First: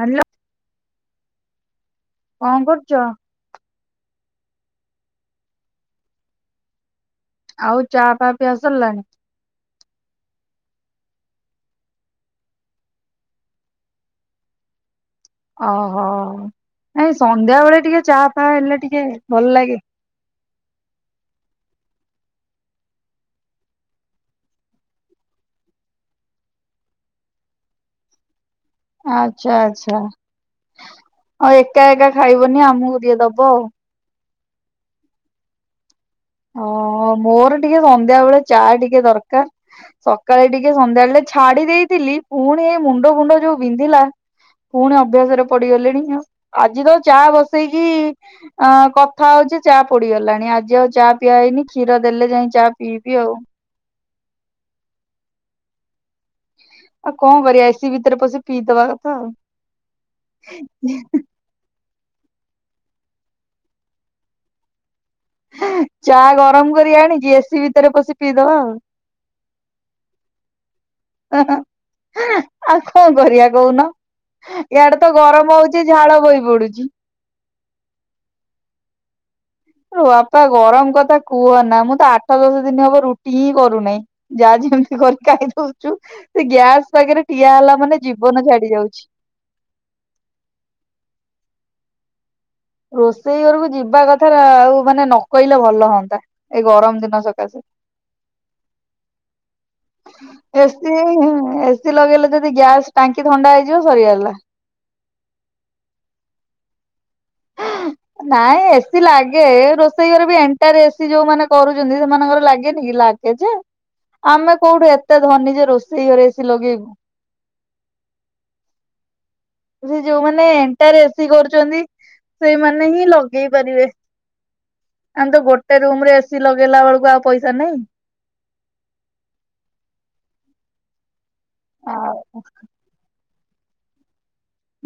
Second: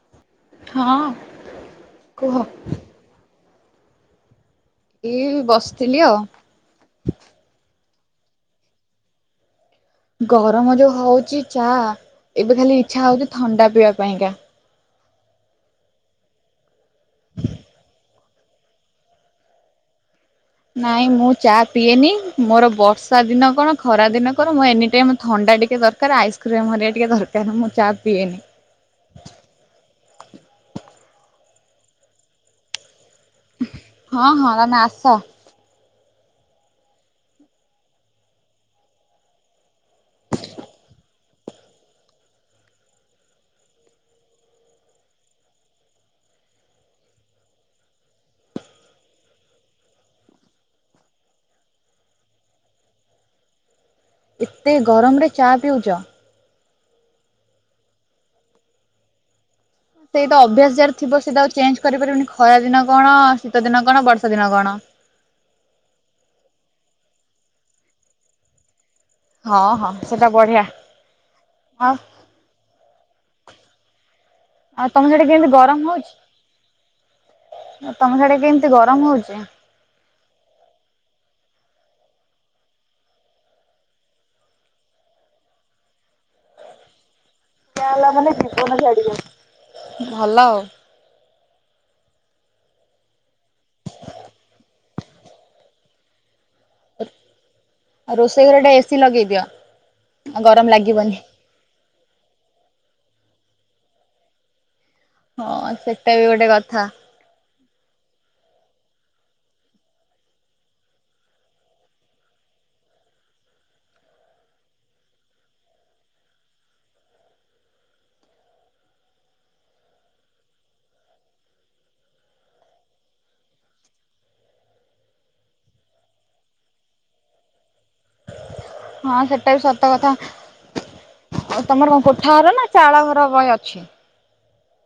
Hello ହଁ, କୁହ? କଣ କରୁଛ? ଇ ଏ ବସିଥିଲି ଆଉ। ଆଉ ଚା ଫା ପିଆ ସରିଲାଣି? ଗରମ ଯୋଉ ହଉଛି ଚା ଏବେ ଖାଲି ଚଛା ହଉଛି ଥଣ୍ଡା ପିଇବା ପାଇଁକା। ଓହୋ ନାଇ ସନ୍ଧ୍ୟା ବେଳେ ଟିକେ ଚା ଫା ହେଲେ ଟିକେ ଭଲ ଲାଗେ। ନାଇଁ ମୁଁ ଚା ପିଏନି ମୋର ବର୍ଷା ଦିନ କଣ ଖରା ଦିନ କଣ ମୁ ଏନି ଟାଇମ ଥଣ୍ଡା ଟିକେ ଦର କାର ଆଇସ୍କ୍ରିମ୍ ହେରିକା ଟିକେ ଦରକାର ମୁଁ ଚା ପିଏନି। ଆଚ୍ଛା ଆଚ୍ଛା ଆଉ ଏକା ଏକା ଖାଇବନି ଆମକୁ ଟିକେ ଦବ ଆଉ ଆଉ। ହଁ ହଁ ତମେ ଆସ। ଅ ମୋର ଟିକେ ସନ୍ଧ୍ୟା ବେଳେ ଚା ଟିକେ ଦରକାର। ସକାଳେ ଟିକେ ସନ୍ଧ୍ୟାବେଳେ ଛାଡି ଦେଇଥିଲି ପୁଣି ଏ ମୁଣ୍ଡ ଫୁଣ୍ଡ ଯୋଉ ବିନ୍ଧିଲା। ପୁଣି ଅଭ୍ୟାସରେ ପଡିଗଲିଣି ଆଜି ତ ଚା ବସେଇକି ଅ କଥା ହଉଛି ଚା ପୋଡିଗଲାଣି ଆଜି ଆଉ ଚା ପିଆଇନି କ୍ଷୀର ଦେଲେ ଯାଇ ଚାହା ପିଇବି ଆଉ ଏତେ ଗରମରେ ଚା ପିଉଛ? ଆଉ କଣ କରିଆ ଏ ସିି ଭିତରେ ପଶି ପିଇଦବା କଥା ଆଉ। ସେଇ ତ ଅଭ୍ୟାସ ଯାହାର ଥିବ ସିଏ ତ ଆଉ ଚେଞ୍ଜ କରିପାରିବନି ଖରା ଦିନ କଣ ଶୀତ ଦିନ କଣ ବର୍ଷା ଦିନ କଣ ଚା ଗରମ କରି ଆଣିଛି ଏ ସିି ଭିତରେ ପଶି ପିଇଦବା ଆଉ। ହଁ ହଁ ସେଟା ବଢିଆ। ଆଉ କଣ କରିବା କହୁନ? ଆଉ ଇଆଡେ ତମ ତ ସେଠି କେମିତି ଗରମ ହଉଚି ଝାଳ ହଉଛି ବୋହି ପଡୁଛି। ତମ ସାଡେ କେମିତି ଗରମ ହଉଛି? ବାପା ଗରମ କଥା କୁହନା ମୁଁ ତ ଆଠ ଦଶ ଦିନ ହବ ରୁଟି ହିଁ କରୁନାହିଁ। ଯାହା ଯେମିତି କରି ଖାଇଦଉଛୁ ସେ ଗ୍ୟାସ ପାଖରେ ଠିଆ ହେଲା ମାନେ ଜୀବନ ଛାଡି ଯାଉଛି। ଭଲ ଆଉ। ରୋଷେଇ ଘରକୁ ଯିବା କଥା ଆଉ ମାନେ ନକହିଲେ ଭଲ ହଅନ୍ତା। ଏଇ ଗରମ ଦିନ ସକାସେ। ରୋଷେଇ ଘରେ ଗୋଟେ ଏସିି ଲଗେଇଦିଅ ଆଉ ଏ ଗରମ ସି ଲାଗିବନି। ଏ ସି ଲଗେଇଲେ ଯଦି ଗ୍ୟାସ୍ ଟାଙ୍କି ଥଣ୍ଡା ହେଇଯିବ ସରିଗଲା। ହଁ ସେଟା ବି ଗୋଟେ କଥା। ନାଇଁ ଏ ସିି ଲାଗେ ରୋଷେଇ ଘରେ ବି ଏଣ୍ଟାୟାର ଏ ସି ଯୋଉମାନେ କରୁଛନ୍ତି ସେମାନଙ୍କର ଲାଗେନି କି ଲାଗ ଏଯେ ଆମେ କୋଉଠୁ ଏତେ ଧନୀ ଯେ ରୋଷେଇ ଘରେ ଏ ସି ଲଗେଇବୁ। ସେ ଯୋଉମାନେ ଏଣ୍ଟୟାର ଏ ସି କରୁଛନ୍ତି। ସେଇମାନେ ହିଁ ଲଗେଇ ପାରିବେ। ଆମେ ତ ଗୋଟେ ରୁମ ରେ ଏ ସି ଲଗେଇଲା ବେଳକୁ ଆଉ ପଇସା ନାହିଁ। ହଁ ସେଟା ବି ସତ କଥା। ଆଉ ତମର କଣ ଆଉ କୋଠାଘର ନା ଚାଳ ଘର ବି ଅଛି?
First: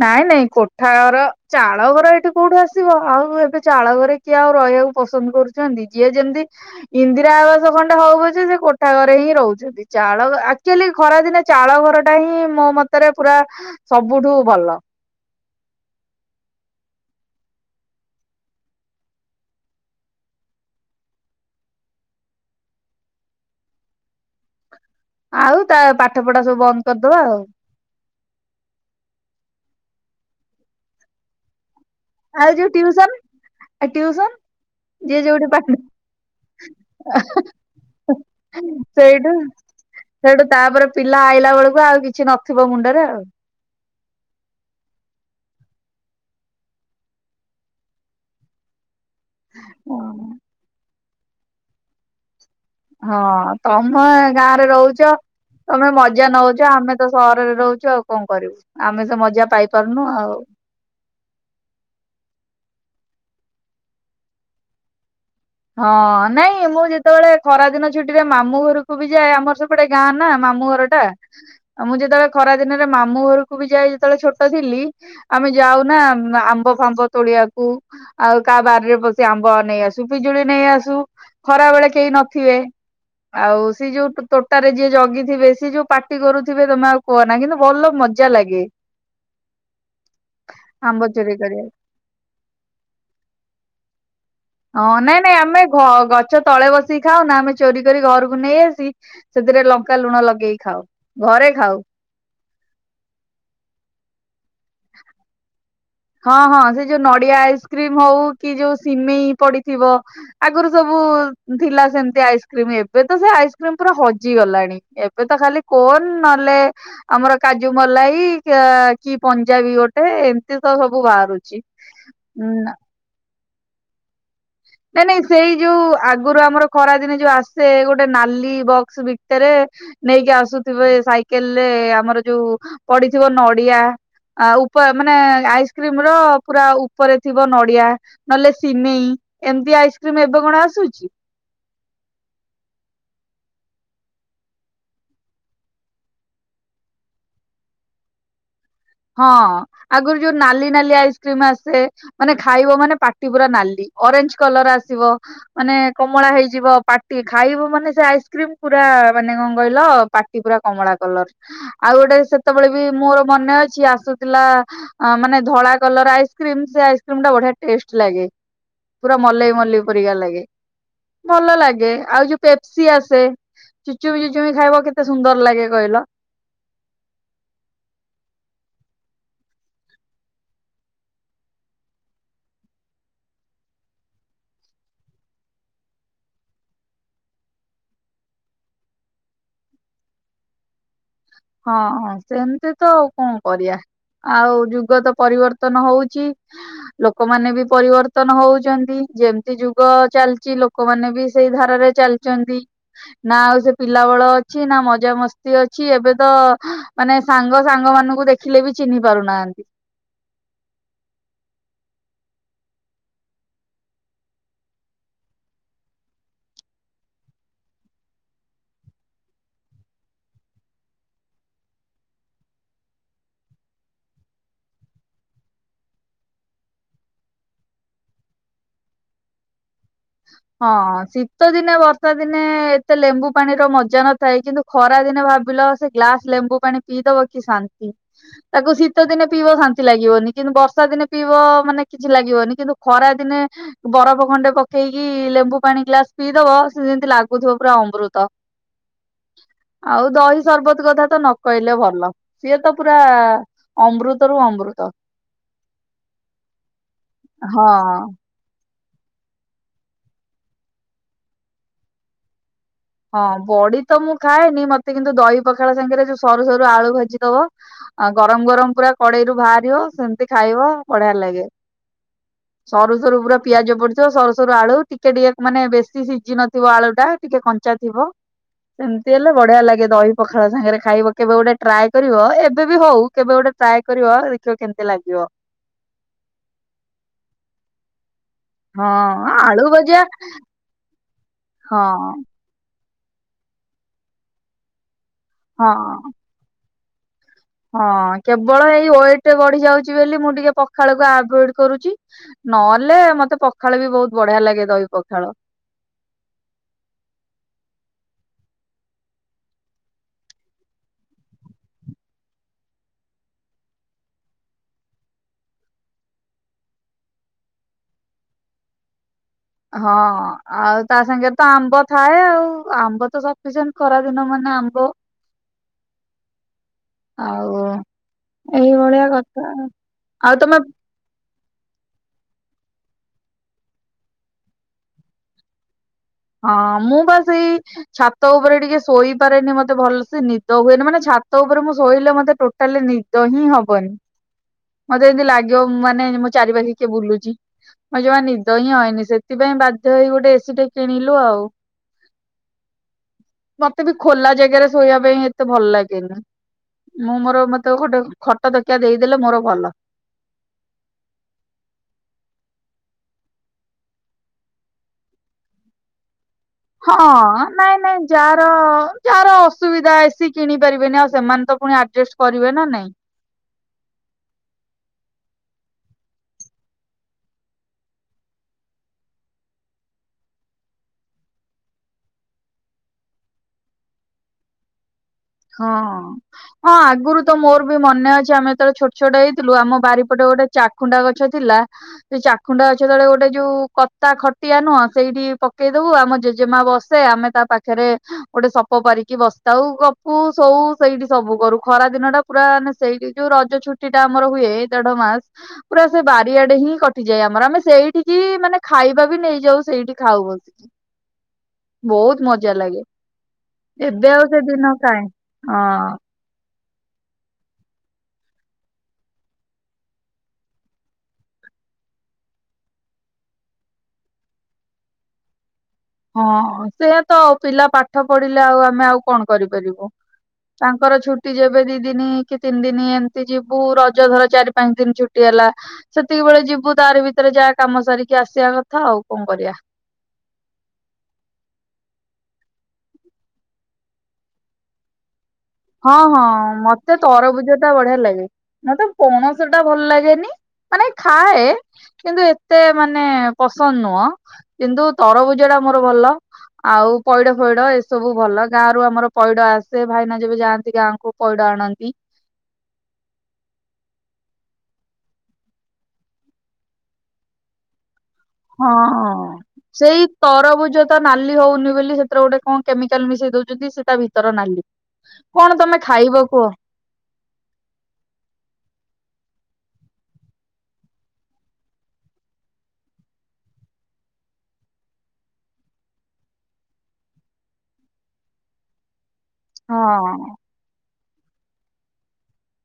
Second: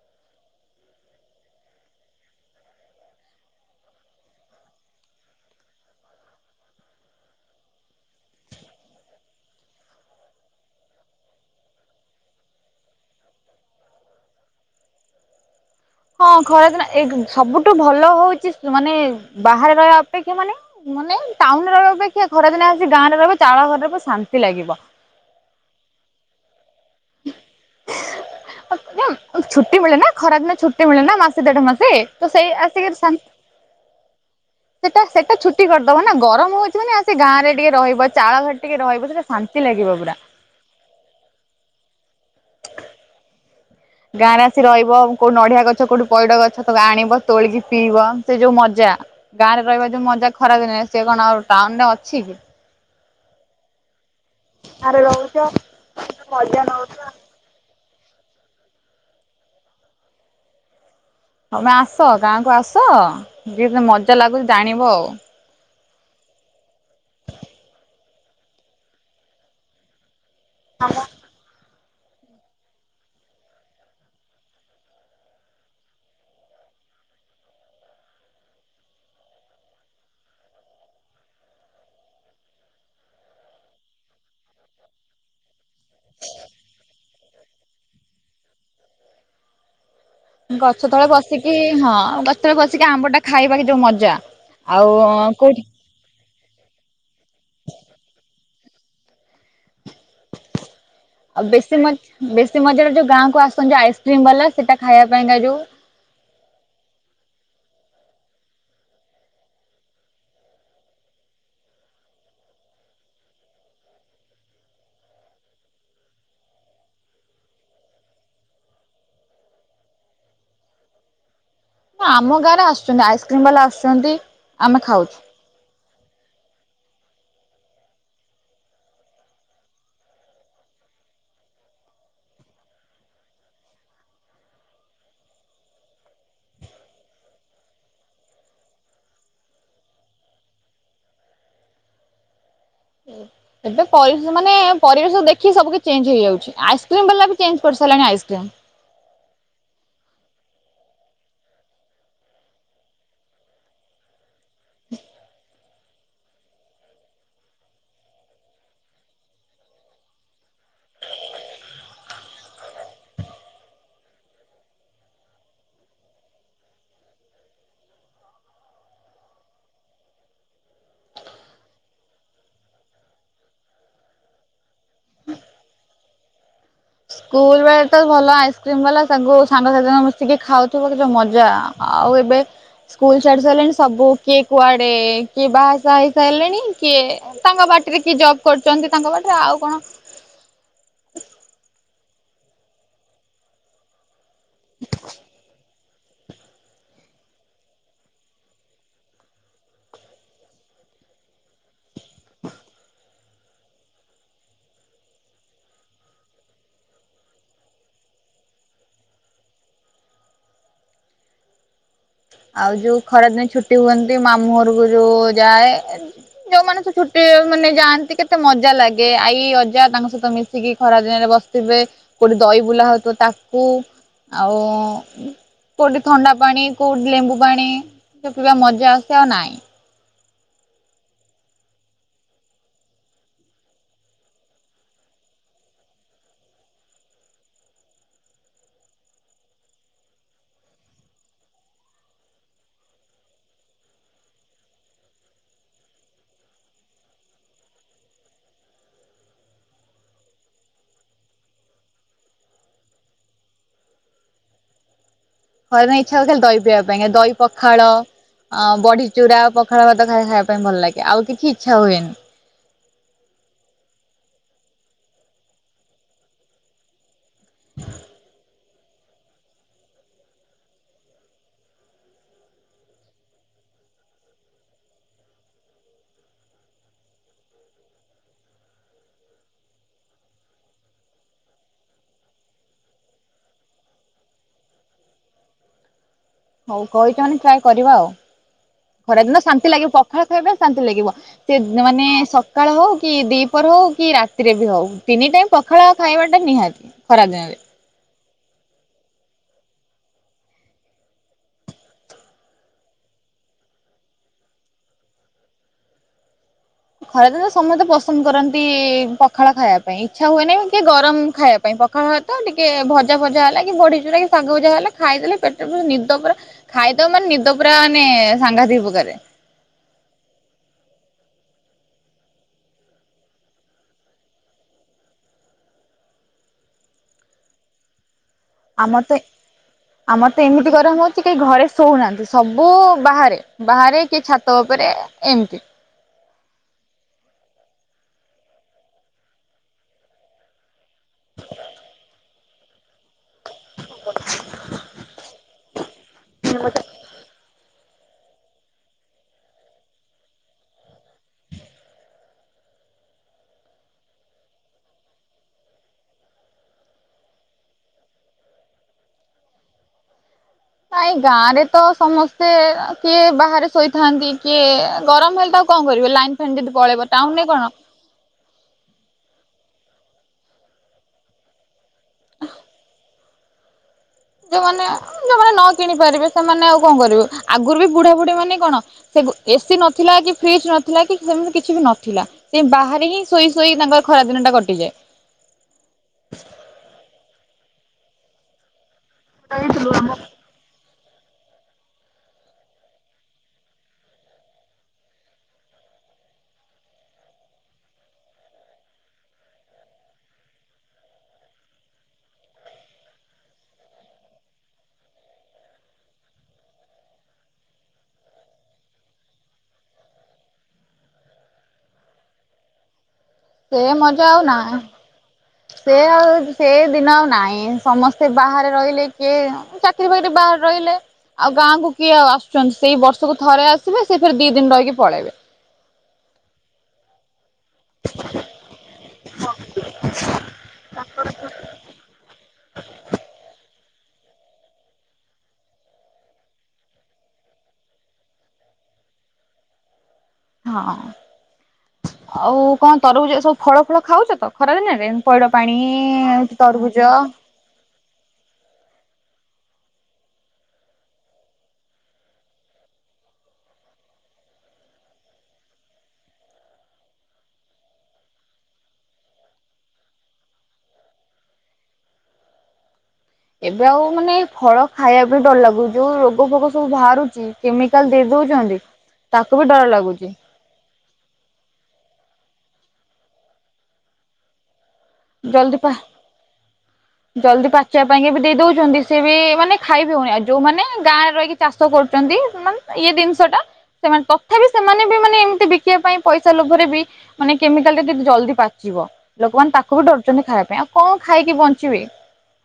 ନାଇଁ ନାଇଁ କୋଠାଘର ଚାଳ ଘର ଏଇଠି କୋଉଠୁ ଆସିବ ଆଉ ଏବେ ଚାଳଘରେ କିଏ ଆଉ ରହିବାକୁ ପସନ୍ଦ କରୁଛନ୍ତି ଯିଏ ଯେମିତି ଇନ୍ଦିରା ଆବାସ ଖଣ୍ଡେ ହଉ ପଛ ସେ କୋଠା ଘରେ ହିଁ ରହୁଛନ୍ତି। ଚାଳଘର ଆକ୍ଚୁଆଲି ଖରାଦିନେ ଚାଳ ଘର ଟା ହିଁ ମୋ ମତରେ ପୁରା ସବୁଠୁ ଭଲ। ହଁ ଖରାଦିନ ଏ ସବୁଠୁ ଭଲ ହଉଛି ମାନେ ବାହାରେ ରହିବା ଅପେକ୍ଷା ମାନେ ମାନେ ଟାଉନରେ ରହିବା ଅପେକ୍ଷା ଖରାଦିନେ ଆସି ଗାଁ ରେ ରହିବ ଚାଳ ଘରେ ରହିବ ଶାନ୍ତି ଲାଗିବ। ଆଉ ତା ପାଠ ପଢା ସବୁ ବନ୍ଦ କରିଦବା ଆଉ ଛୁଟି ମିଳେ ନା ଖରାଦିନ ଛୁଟି ମିଳେ ନା ମାସେ ଦେଢ ମାସେ। ତ ଆଉ ସେଇ ଯୋଉ ଆସିକିରି ଟିଉସନ ସା ଟିଉସନ? ସେଇଟା ଯିଏ ସେଟା ଯୋଉଠି ଛୁଟି ପାଠ କରିଦବ ନା ଗରମ ହଉଛି ମାନେ ଆସି ଗାଁରେ ଟିକେ ରହିବ ଚାଳ ଘରେ ଟିକେ ରହିବ ସେଇଟା ସେଇଠୁ ଶାନ୍ତି ଶାନ୍ତି ଲାଗିବ ପୁରା। ସେଇଠୁ ତାପରେ ପିଲା ଆଇଲା ବେଳକୁ ଆଉ କିଛି ନଥିବ ମୁଣ୍ଡରେ ଆଉ। ଗାଁ ରେ ଆସି ରହିବ କୋଉଠି ନଡିିଆ ଗଛ କୋଉଠି ପଇଡ ଗଛ ତାକୁ ଆଣିବ ତୋଳିକି ପିଇବ ସେ ଯୋଉ ମଜା ଗାଁରେ ରହିବା ଯୋଉ ମଜା ଖରାଦିନେ ସେ କଣ ଆଉ ଟାଉନ ରେ ଅଛି କି? ହଁ ତମେ ଗାଁରେ ରହୁଛ ତମେ ମଜା ନଉଛ ଆମେ ତ ସହ ରରେ ରହୁଛୁ ଆଉ କଣ କରିବୁ ଆମେ ତ ମଜା ପାଇପାରୁନୁ ଆଉ। ତମେ ଆସ ଗାଁ କୁ ଆସ ଯେଏ ମଜା ଲାଗୁଛି ଜାଣିବ ଆଉ। ହଁ ନାଇଁ ମୁଁ ଯେତେବେଳେ ଖରା ଦିନ ଛୁଟିରେ ମାମୁଁ ଘରକୁ ବି ଯାଏ ଆମର ସେ ପଟେ ଗାଁ ନା ମାମୁଁ ଘର ଟା ଆଉ ମୁଁ ଯେତେବେଳେ ଖରା ଦିନରେ ମାମୁଁ ଘରକୁ ବି ଯାଇ ଯେତେବେଳେ ଛୋଟ ଥିଲି। ଆମେ ଯାଉନା ଆ-ଆମ୍ବ ଫାମ୍ବ ତୋଳିବାକୁ ଆଉ କାହା ବାରିରେ ବସିି ଆମ୍ବ ନେଇେ ଆସୁ। ପିଜୁଳି ନେଇ ଆସୁ ଖରା ବେଳେ କେହି ନଥିବେ। ଆଉ ସିଏ ଯୋଉ ତୋଟାରେ ଯିଏ ଜଗିଥିବେ ସେ ଯୋଉ ପାଟି କରୁଥିବେ ତମେ ଆଉ କୁହନା କିନ୍ତୁ ଭଲ ମଜା ଲାଗେ। [inaudible] ଗଛ ତଳେ ଆମ୍ବ ଚୋରି ବସିକି କରିବା। ହଁ ଗଛ ତଳେ ବସିକି ଆମ୍ବ ଟା ଖାଇବା କି ଯୋଉ ମଜା। ଆଉ ହଁ ନାଇଁ ନାଇଁ କୋଉଠି ଆମେ ଘ-ଗ ଗଛ ତଳେ ବସିକି ଖାଉ ନା ଆମେ ଚୋରି କରି ଘରକୁ ନେଇ ଆସି ସେଥିରେ ଲଙ୍କ କା ଲୁଣ ଲଗେଇକି ଖାଉ ଆଉ ଘରେ ବେଶୀ ଖାଉ। ମ ବେଶୀ ମଜାଟା ଯୋଉ ଗାଁକୁ ଆସୁଛନ୍ତି ଆଇସ୍କ୍ରିମ ବାଲା ସେଟା ଖାଇବା ପାଇଁକା ଯୋଉ? ହଁ ହଁ ସେ ଯୋଉ ନଡିଆ ଆଇସ୍କ୍ରିମ ହଉ କି ଯୋଉ ସିମେଇ ପଡିଥିବ। ଆଗରୁ ସବୁ ଥିଲା ସେମିତି ଆଇସ୍କ୍ରିମ ଏବେ ତ ସେ ଆଇସ୍କ୍ରିମ ପୁରା ହଜିଗଲାଣି। ଏବେ ତ ଖାଲି କୋନ ନହେଲେ ଆମର କାଜୁ ମଲାଇ କି-କି ପଞ୍ଜାବୀ ଗୋଟେ ଏମତି ତ ସବୁ ବାହାରୁଛି। ହଁ ଆମ ଗାଁ ଉଁ ରେ ଆସୁଛନ୍ତି ଆଇସ୍କ୍ରିମ ବାଲା ଆସୁଛନ୍ତି ଆମେ ନାଇଁ ଖାଉଛୁ। ନାଇଁ ସେଇ ଯୋଉ ଆଗରୁ ଆମର ଖରାଦିନେ ଯୋଉ ଆସେ ଗୋଟେ ନାଲି ବକ୍ସ ଭିତରେ ନେଇକି ଆସୁଥିବେ ସାଇକେଲରେ ଆମର ଯୋଉ ପଡିଥିବ ନଡିଆ ଆ ଉପ-ମାନେ ଆଇସ୍କ୍ରିମ ର ପୁରା ଉପରେ ଥିବ ନଡିଆ। ନହେଲେ ସିିମେଇ ଏମିତି ଆଇସ୍କ୍ରିମ ଏବେ କଣ ଆସୁଛି? ହୁଁ ଏବେ ପରିବେଶ ମାନେ ପରିବେଶ ଦେଖି ସବୁଛି ଚେଞ୍ଜ ହେଇଯାଉଛି ଆଇସ୍କ୍ରିମ୍ ବାଲା ବି ଚେଞ୍ଜ କରିସାରିଲାଣି ଆଇସ୍କ୍ରିମ। ହଁ ଆଗରୁ ଯୋଉ ନାଲି ନାଲି ଆଇସ୍କ୍ରିମ ଆସେ ମାନେ ଖାଇବ ମାନେ ପାଟି ପୁରା ନାଲି। ଅରେଞ୍ଜ କଲର ଆସିବ ମାନେ କମଳା ହେଇଯିବ ପା ଖାଇବୁ ମାନେ ସେ ଆଇସ୍କ୍ରିମ ପୁରା ମାନେ କଣ କହିଲ ପାଟି ପୁରା କମଳା କଲର। ଆଉ ଗୋଟେ ସେତେବେଳେ ବି ମୋର ମନେ ଅ ଛି ଆସୁଥିଲା ମାନେ ଧଳା କଲର ଆଇସ୍କ୍ରିମ ସେ ଆଇସ୍କ୍ରିମ ଟା ବଢିଆ ଟେଷ୍ଟ ଲାଗେ। ପୁରା ମଲେଇ ମଲେଇ ପରିକା ଲାଗେ ଭଲ ଲାଗେ ଆଉ ଯୋଉ ପେପସି ଆସେ ଚୁଚୁମି ଚୁଚୁମି ଖାଇବ କେତେ ସୁନ୍ଦର ଲାଗେ କହିଲ। ସ୍କୁଲ ବେଳେ ତ ଭଲ ଆଇସ୍କ୍ରିମ ବାଲା ସାଗୁ ସାଙ୍ଗସାଥିଙ୍କ ମିଶିକି ଖାଉଥିବୁ କେତେ ମଜା। ଆଉ ଏବେ ସ୍କୁଲ ଛାଡି ସାରିଲେଣି ସବୁ କିଏ କୁଆଡେ କିଏ ବାହା ଶାହା ହୋଇସାରିଲେଣି କିଏ ତାଙ୍କ ବାଟରେ କି ଜବ୍ କରୁଛନ୍ତି ତାଙ୍କ ବାଟରେ ଆଉ କଣ ହଁଁ ସେମତି ତ ଆଉ କଣ କରିବା। ଆଉ ଯୁଗ ତ ପରିବର୍ତ୍ତନ ହଉଛି। ଲୋକମାନେ ବି ପରିବର୍ତ୍ତନ ହଉଛନ୍ତି ଯେମିତି ଯୁଗ ଚାଲିଛି ଲୋକମାନେ ବି ସେଇ ଧାରାରେ ଚାଲି ଚନ୍ତି ନା ଆଉ ସେ ପିଲା ବେଳ ଅଛି ନା ମଜାମସ୍ତି ଅଛି ଏବେ ତ ମାନେ ସାଙ୍ଗ ସାଙ୍ଗମାନଙ୍କୁ ଦେଖିଲେ ବି ଚିହ୍ନି ପାରୁନାହାନ୍ତି। ଆଉ ଯୋଉ ଖରାଦିନ ଛୁଟି ହୁଅନ୍ତି ମାମୁଁ ଘରକୁ ଯୋଉ ଯାଏ ଯୋଉମାନେ ତ ଛୁଟି ମାନେ ଯାଆନ୍ତି କେତେ ମଜା ଲାଗେ ଆଈ, ଅଜା ତାଙ୍କ ସହିତ ମିଶିକି ଖରା ଦିନରେ ବସି ଥିବେ କେଉଠି ଦହିିବୁଲା ହେଉଥିବ ତାକୁ ଆଉ କୋଉଠି ଥଣ୍ଡା ପାଣି କୋଉଠି ଲେମ୍ବୁ ପାଣି ସେପିବା ମଜା ଆସେ ଆଉ ନାଇଁ। ହଁ ଶୀତ ଦିନେ ବର୍ଷା ଦିନେ ଏତେ ଲେମ୍ବୁ ପାଣିର ମଜା ନଥାଏ କିନ୍ତୁ ଖରା ଦିନେ ଭାବିଲ ସେ ଗ୍ଲାସ ଲେମ୍ବୁ ପାଣି ପିଇଦବ କି ଶାନ୍ତି। ତାକୁ ଶୀତ ଦିନେ ପିଇବ ଶାନ୍ତି ଲାଗିବନି କିନ୍ତୁ ବର୍ଷା ଦିନେ ପିଇବ ମାନେ କିଛି ଲାଗିବନି କିନ୍ତୁ ଖରା ଦିନେ ବରଫ ଖଣ୍ଡେ ପ କେଇ କି ଲେମ୍ବୁ ପାଣି ଗ୍ଲାସ ପିଇଦବ ସେ ଯେମିତି ଲାଗୁଥିବ ପୁରା ଅମୃତ। ଆଉ ଦହି ସରବତ୍ତ କଥା ତ ନ କହିଲେ ଭଲ ସିଏ ତ ପୁରା ଅମୃତ ରୁୁ ଅମୃତ। ଘରେ ଇଚ୍ଛା ହୁଏ ଖାଲି ଦହି ପିଇବା ପାଇଁ ଦହି ହଁ। ପଖାଳ ଅ ବଢି ଚୁରା ପଖାଳ ଭାତ ସାଙ୍ଗେ ଖାଇବା ପାଇଁ ଭଲ ଲାଗେ ଆଉ କିଛି ଇଚ୍ଛା ହୁଏନି। ହଁ ବଡି ତ ମୁଁ ଖାଏନି ମତେ କିନ୍ତୁ ଦହି ପଖାଳ ସାଙ୍ଗରେ ଯୋଉ ସରୁ ସରୁ ଆଳୁ ଭାଜି ଦବ ଆ ଗରମ ଗରମ ପୁରା କଡେଇରୁୁ ବାହାରିବ ସେମତି ଖାଇବ ବଢିଆ ଲାଗେ। ସରୁ ସରୁ ପୁରା ପିଆଜ ପଡିଥିବ ସରୁ ସରୁ ଆଳୁ ଟିକେ ଟିକେ ମାନେ ବେଶୀ ସିଝି ନଥିବ ଆଳୁ ଟା ଟିକେ କ ଞ୍ଚା ଥିବ। ସେମିତି ହେଲେ ବଢିଆ ଲାଗେ ଦହି ପଖାଳ ସାଙ୍ଗରେ ଖାଇବ କେବେ ଗୋଟେ ଟ୍ରାଏ କରିବ ଏବେ ବି ହଉ କେବେ ଗୋଟେ ଟ୍ରାଏ କରିବା ଦେଖିବା କେମତିଆ ଲାଗିବ। ହଉ କହିଛ ମାନେ ଟ୍ରାଏ କରିବା ଆଉ ହଁ ଖରାଦିନ ଆଳୁ ଶାନ୍ତି ଲାଗିବ ଭଜା ପଖାଳ ଖାଇବେ ଶାନ୍ତି ଲାଗିବ ସେ ହଁ ମାନେ ସକାଳ ହଉ କି ଦିପର ହଉ କି ରାତିରେ ବି ହଉ। ତିନି ଟାଇମ୍ ପଖାଳ ଆଉ ହଁ। ଖାଇବାଟା ନିହାତି ଖରା ଦିନରେ। ହଁ କେବଳ ଏଇ ୱେଟ ବଢି ଯାଉଛି ବୋଲି ମୁଁ ଟିକେ ପଖାଳକୁ ଆଭଏଡ କରୁଛି। ନହେଲେ ମତେ ପଖାଳ ବି ବହୁତ ବଢିଆ ଲାଗେ ଦହି ପଖାଳ। ଖରା ଦିନେ ତ ସମସ୍ତେ ପସନ୍ଦ କରନ୍ତି ପଖାଳ ଖାଇବା ପାଇଁ ଇଚ୍ଛା ହୁଏନେଇ କି ଗରମ ଖାଇବା ପାଇଁ ପ ଖହୁଏତ ଟିକେ ଭଜା ଭଜା ହେଲା କି ବଢ଼ିଚୁରା କି ଶାଗ ଭଜା ହେଲା ଖାଇଦେଲେ ପେଟରେ ପ ନିଦ ପୁରା। ଖାଇ ଦବ ମାନେ ନିଦ ପୁରା ମାନେ ସାଘାତିକ ପ୍ରକାରେ। ହଁ ଆଉ ତା ସାଙ୍ଗେରେ ତ ଆମ୍ବ ଥାଏ ଆଉ ଆମ୍ବ ତ ସପିସେଣ୍ଟ। ଖରାଦିନ ମାନେ ଆମ୍ବ। ଆଉ ଆମର ଏଇଭଳିଆ ତ କଥା ଆଉ ଆଉ ତମେ ଠି କେହି ଘରେ ଶୋଉନାହାନ୍ତି ସବୁ ବାହାରେ ବାହାରେ କିଏ ଛାତ ଉପରେ ଏମିତି। ହଁ ମୁଁ ବା ସେଇ ଛାତ ଉପରେ ଟିକେ ଶୋଇପାରେନି ମତେ ଭଲସେ ନିଦ ହୁଏନି ମାନେ ଛା ଛାତ ଉପରେ ମୁଁ ଶୋଇଲେ ମତେ ଟୋଟାଲି ନି ଦ ହିଁ ହବନି ମତେ ଯେମିତି ଲାଗିବ ମାନେ ମୋ ଚାରିପଖେ କିଏ ବୁଲୁଚି। ମତେ ଜମା ନିଦ ହିଁ ହଇନି ସେଥିପାଇଁ ବାଧ୍ୟ୍ୟ ହେଇ ଗୋଟେ ଏସି ଟେ କିଣିଲୁ ଆଉ। ମତେ ବି ଖୋଲା ଜାଗାରେ ଶୋଇବା ପାଇଁ ଏତେ ଭଲ ଲାଗେନି। ମୁଁ ମୋର ମତେ ଗୋଟେ ଖଟ ତକିଆ ଦେଇଦେଲେ ମୋର ଭଲ। ନାଇ ଗାଁ ରେ ତ ସମସ୍ତେ କିଏ ବାହାରେ ଶୋଇଥାନ୍ତି କିଏ ଗରମ ହେଲେ ତ କଣ କରିବ ଲାଇନ୍ ହଁ ନାଇଁ ନାଇଁ ଯାର ଯାର ଅସୁବିଧା ଏସିି କିଣି ପାରିବେନି ଆଉ ସେମାନେ ତ ପୁଣି ଆରର୍ଜେଷ୍ଟ କରିବେ ନା ନାଇଁ। ଯୋଉମାନେ ଯୋଉମାନେ ନ କିଣି ପାରିବେ ସେମାନେ ଆଉ କଣ କରିବେ ଆଗରୁ ବି ବୁଢା ବୁଢୀ ମାନେ କଣ ସେ ଏସିି ନଥିଲା କି ଫ୍ରିଜ୍ ନଥିଲା କି ସେମିତି କିଛି ବି ନଥିଲା। ସେ ବାହାରେ ହିଁ ଶୋଇ ଶୋଇ ତାଙ୍କର ଖରାଦିନ ଟା କଟିଯାଏ। ହଁ ହଁ ଆଗରୁ ତ ମୋର ବି ମନେ ଅଛି ଆମେ ଯେତେବେଳେ ଛୋଟ ଛୋଟ ହେଇ ଥିଲୁ ଆମ ବାରିପଟେ ଗୋଟେ ଚାଖୁଣ୍ଡା ଗଛ ଥିଲା। ସେ ଚାଖୁଣ୍ଡା ଅଛ ତଳେ ଗୋଟେ ଯୋଉ କତା ଖଟିଆ ନୁହଁ ସେଇଠି ପକେଇ ଦବୁ ଆମ ଜେଜେମା ବସେ ଆମେ ତା ପାଖରେ ଗୋଟେ ସପ ପାରିକି ବସିଥାଉ ଗ ପୁ ସୋଉ ସେଇଠି ସବୁ କରୁ ଖରା ଦିନ ଟା ପୁରା ମାନେ ସେଇଠି ଯୋଉ ରଜ ଛୁଟି ଟା ଆମର ହୁଏ ଦେଢ ମାସ ପୁରା ସେ ବାରିଆଡେ ହିଁ କଟିଯାଏ ଆମର ଆମେ ସେଇଠିକି ମାନେ ଖାଇବା ବି ନେଇଯାଉ ସେଇଠି ଖାଉ ବସି ବହୁତ ମଜା ଲାଗେ। ସେ ଏବେ ମଜା ସେ ଆଉ ନା ଦିନ କାଇଁ ହଁ। ସେ ଆଉ ସେ ଦିନ ଆଉ ନାଇଁ ସମସ୍ତେ ବାହାରେ ରହିଲେ କିଏ ଚାକିରି ବାକିରି ବାହାରେ ରହିଲେ। ଆଉ ଗାଁ କୁ କିଏ ଆଉ ଆସୁଚନ୍ତି ସେଇ ବର୍ଷକୁ ଥରେ ଆସିବେ ସେ ଫେରେ ଦି ଦିନ ରହିକି ପଳେଇବେ। ହଁ ସେଇଆ ତ ଆ ପିଲା ପାଠ ପଢିଲେ ଆଉ ଆମେ ଆଉ କଣ କରିପାରିବୁ। ତାଙ୍କର ଛୁଟି ଯେବେ ଦି ଦିନ କି ତିନି ଦିନି ଏମିତି ଯିବୁ ରଜ ଧର ଚାରି ପାଞ୍ଚ ଦିନ ଛୁ ଛୁଟି ହେଲା ସେତିକି ବେଳେ ଯିବୁ ତାର ଭିତରେ ଯା କାମ ସାରିକି ଆସିବା କଥା ଆଉ କଣ କରିବା। ହଁ ଆଉ କଣ ତରଭୁଜ ସବୁ ଫଳ ଫଳ ଖାଉଚ ତ ଖରା ଦିନରେ? ପଇଡ ପାଣି ହଁ ହଁ ତରଭୁଜ ମତେ ତରଭୁଜ ଟା ବଢିଆ ଲାଗେ। ମତେ ପଣସଟା ଭଲ ଲାଗେନି ମାନେ ଖାଏ କିନ୍ତୁ ଏତେ ମାନେ ପସନ୍ଦ ନୁହଁ କିନ୍ତୁ ତରଭୁଜ ଟା ମୋର ଭଲ। ଆଉ ପଇଡ ଫଇଡ ଏସବୁ ଭଲ ଗାଁ ରୁ ଆମର ପଇଡ ଆସେ ଭାଇନା ଯେବେ ଯାଆନ୍ତି ଗାଁକୁ ପଇଡ ଆଣନ୍ତି। ଏବେ ଆଉ ମାନେ ଫଳ ଖାଇବା ବି ଡର ଲାଗୁଛି ଯୋଉ ରୋଗ ଫୋଗ ସବୁ ବାହାରୁଚି କେମିକାଲ ଦେଇ ଦଉ ହଁ ସେଇ ତରଭୁଜ ତ ନାଲି ହଉନି ବୋଲି ସେଥିରେ ଗୋଟେ କଣ କେମିକାଲ ମିଶେଇ ଦଉଚନ୍ତି ସେ ତା ଭିତର ନାଲି। କଣ ତମେ ଜଲଦି ପା ଖାଇବ କୁହ ଜଲ୍ଦି ପାଚିବା ପାଇଁ ବି ଦେଇ ଦଉଚନ୍ତି ସିଏ ବି ମାନେ ଖାଇବିହଉନି ଆଉ ଯୋଉମାନେ ଗାଁରେ ରହିକି ଚାଷ କରୁଚନ୍ତି ମାନେ ଇଏ ଜିନିଷ ଟା ସେମାନେ ତଥାପି ସେମାନେ ବି ମାନେ ଏମିତି ବିକିବା ପାଇଁ ପଇସା ଲୋଭରେ ବି ମାନେ କେମିକାଲ ରେ ଜଲଦି ପାଚିବ ଲୋକମାନେ ତାକୁ ବି ହଁ। ଡରୁଚନ୍ତି ଖାଇବା ପାଇଁ ଆଉ କଣ ଖାଇକି ବଞ୍ଚିବେ।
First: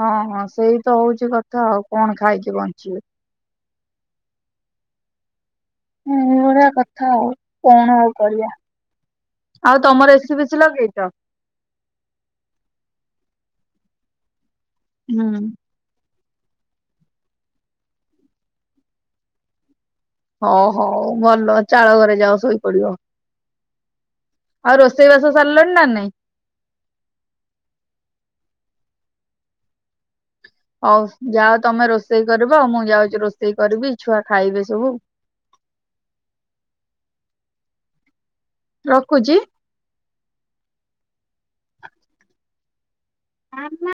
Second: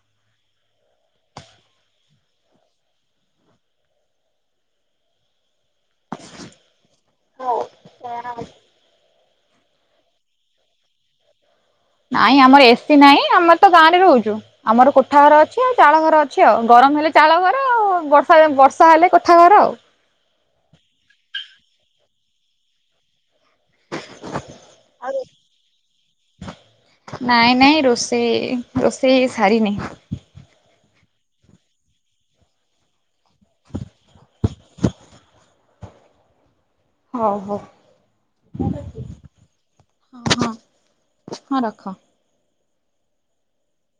ହଁ ହଁ ସେଇ ତ ହଉଛି କଥା ଆଉ କଣ ଖାଇକି ବଞ୍ଚିବେ? ହଁ ଏଇଭଳିଆ କଥା ଆଉ କଣ ଆଉ କରିବା ଆଉ ତମର ଏସିି ଫେସି ଲଗେଇଚ ନାଇଁ ଆମର ଏସିି ନାଇଁ ଆମେ ତ ଗାଁ ରେ ରହୁଛୁ ଆମର କୋଠା ହୁଁ ଘର ଅଛି ଚାଳ ଘର ଅଛି ଆଉ ଗରମ ହେଲେ ଚାଳ ଘର ଆଉ ବର୍ଷା ବର୍ଷା ହେଲେ କୋଠା ଘର ଆଉ ହଉ ହଉ ଭଲ ଚାଳ ଘରେ ଯାଅ ଶୋଇପଡିବ। ଆଉ ରୋଷେଇବାସ ସାରିଲଣି ନା ନାଇଁ ନାଇଁ ନାଇଁ ରୋଷେଇ ରୋଷେଇ ସାରିିନି ହଉ ଯାଅ ତମେ ରୋଷେଇ କରିବ ମୁଁ ଯାଉଛି ରୋଷେଇ କରିବି ଛୁଆ ଖାଇବେ ସବୁ ହଉ ହଉ ରଖୁଚି ହଁ ହଁ ହଁ ରଖ। ମା ମା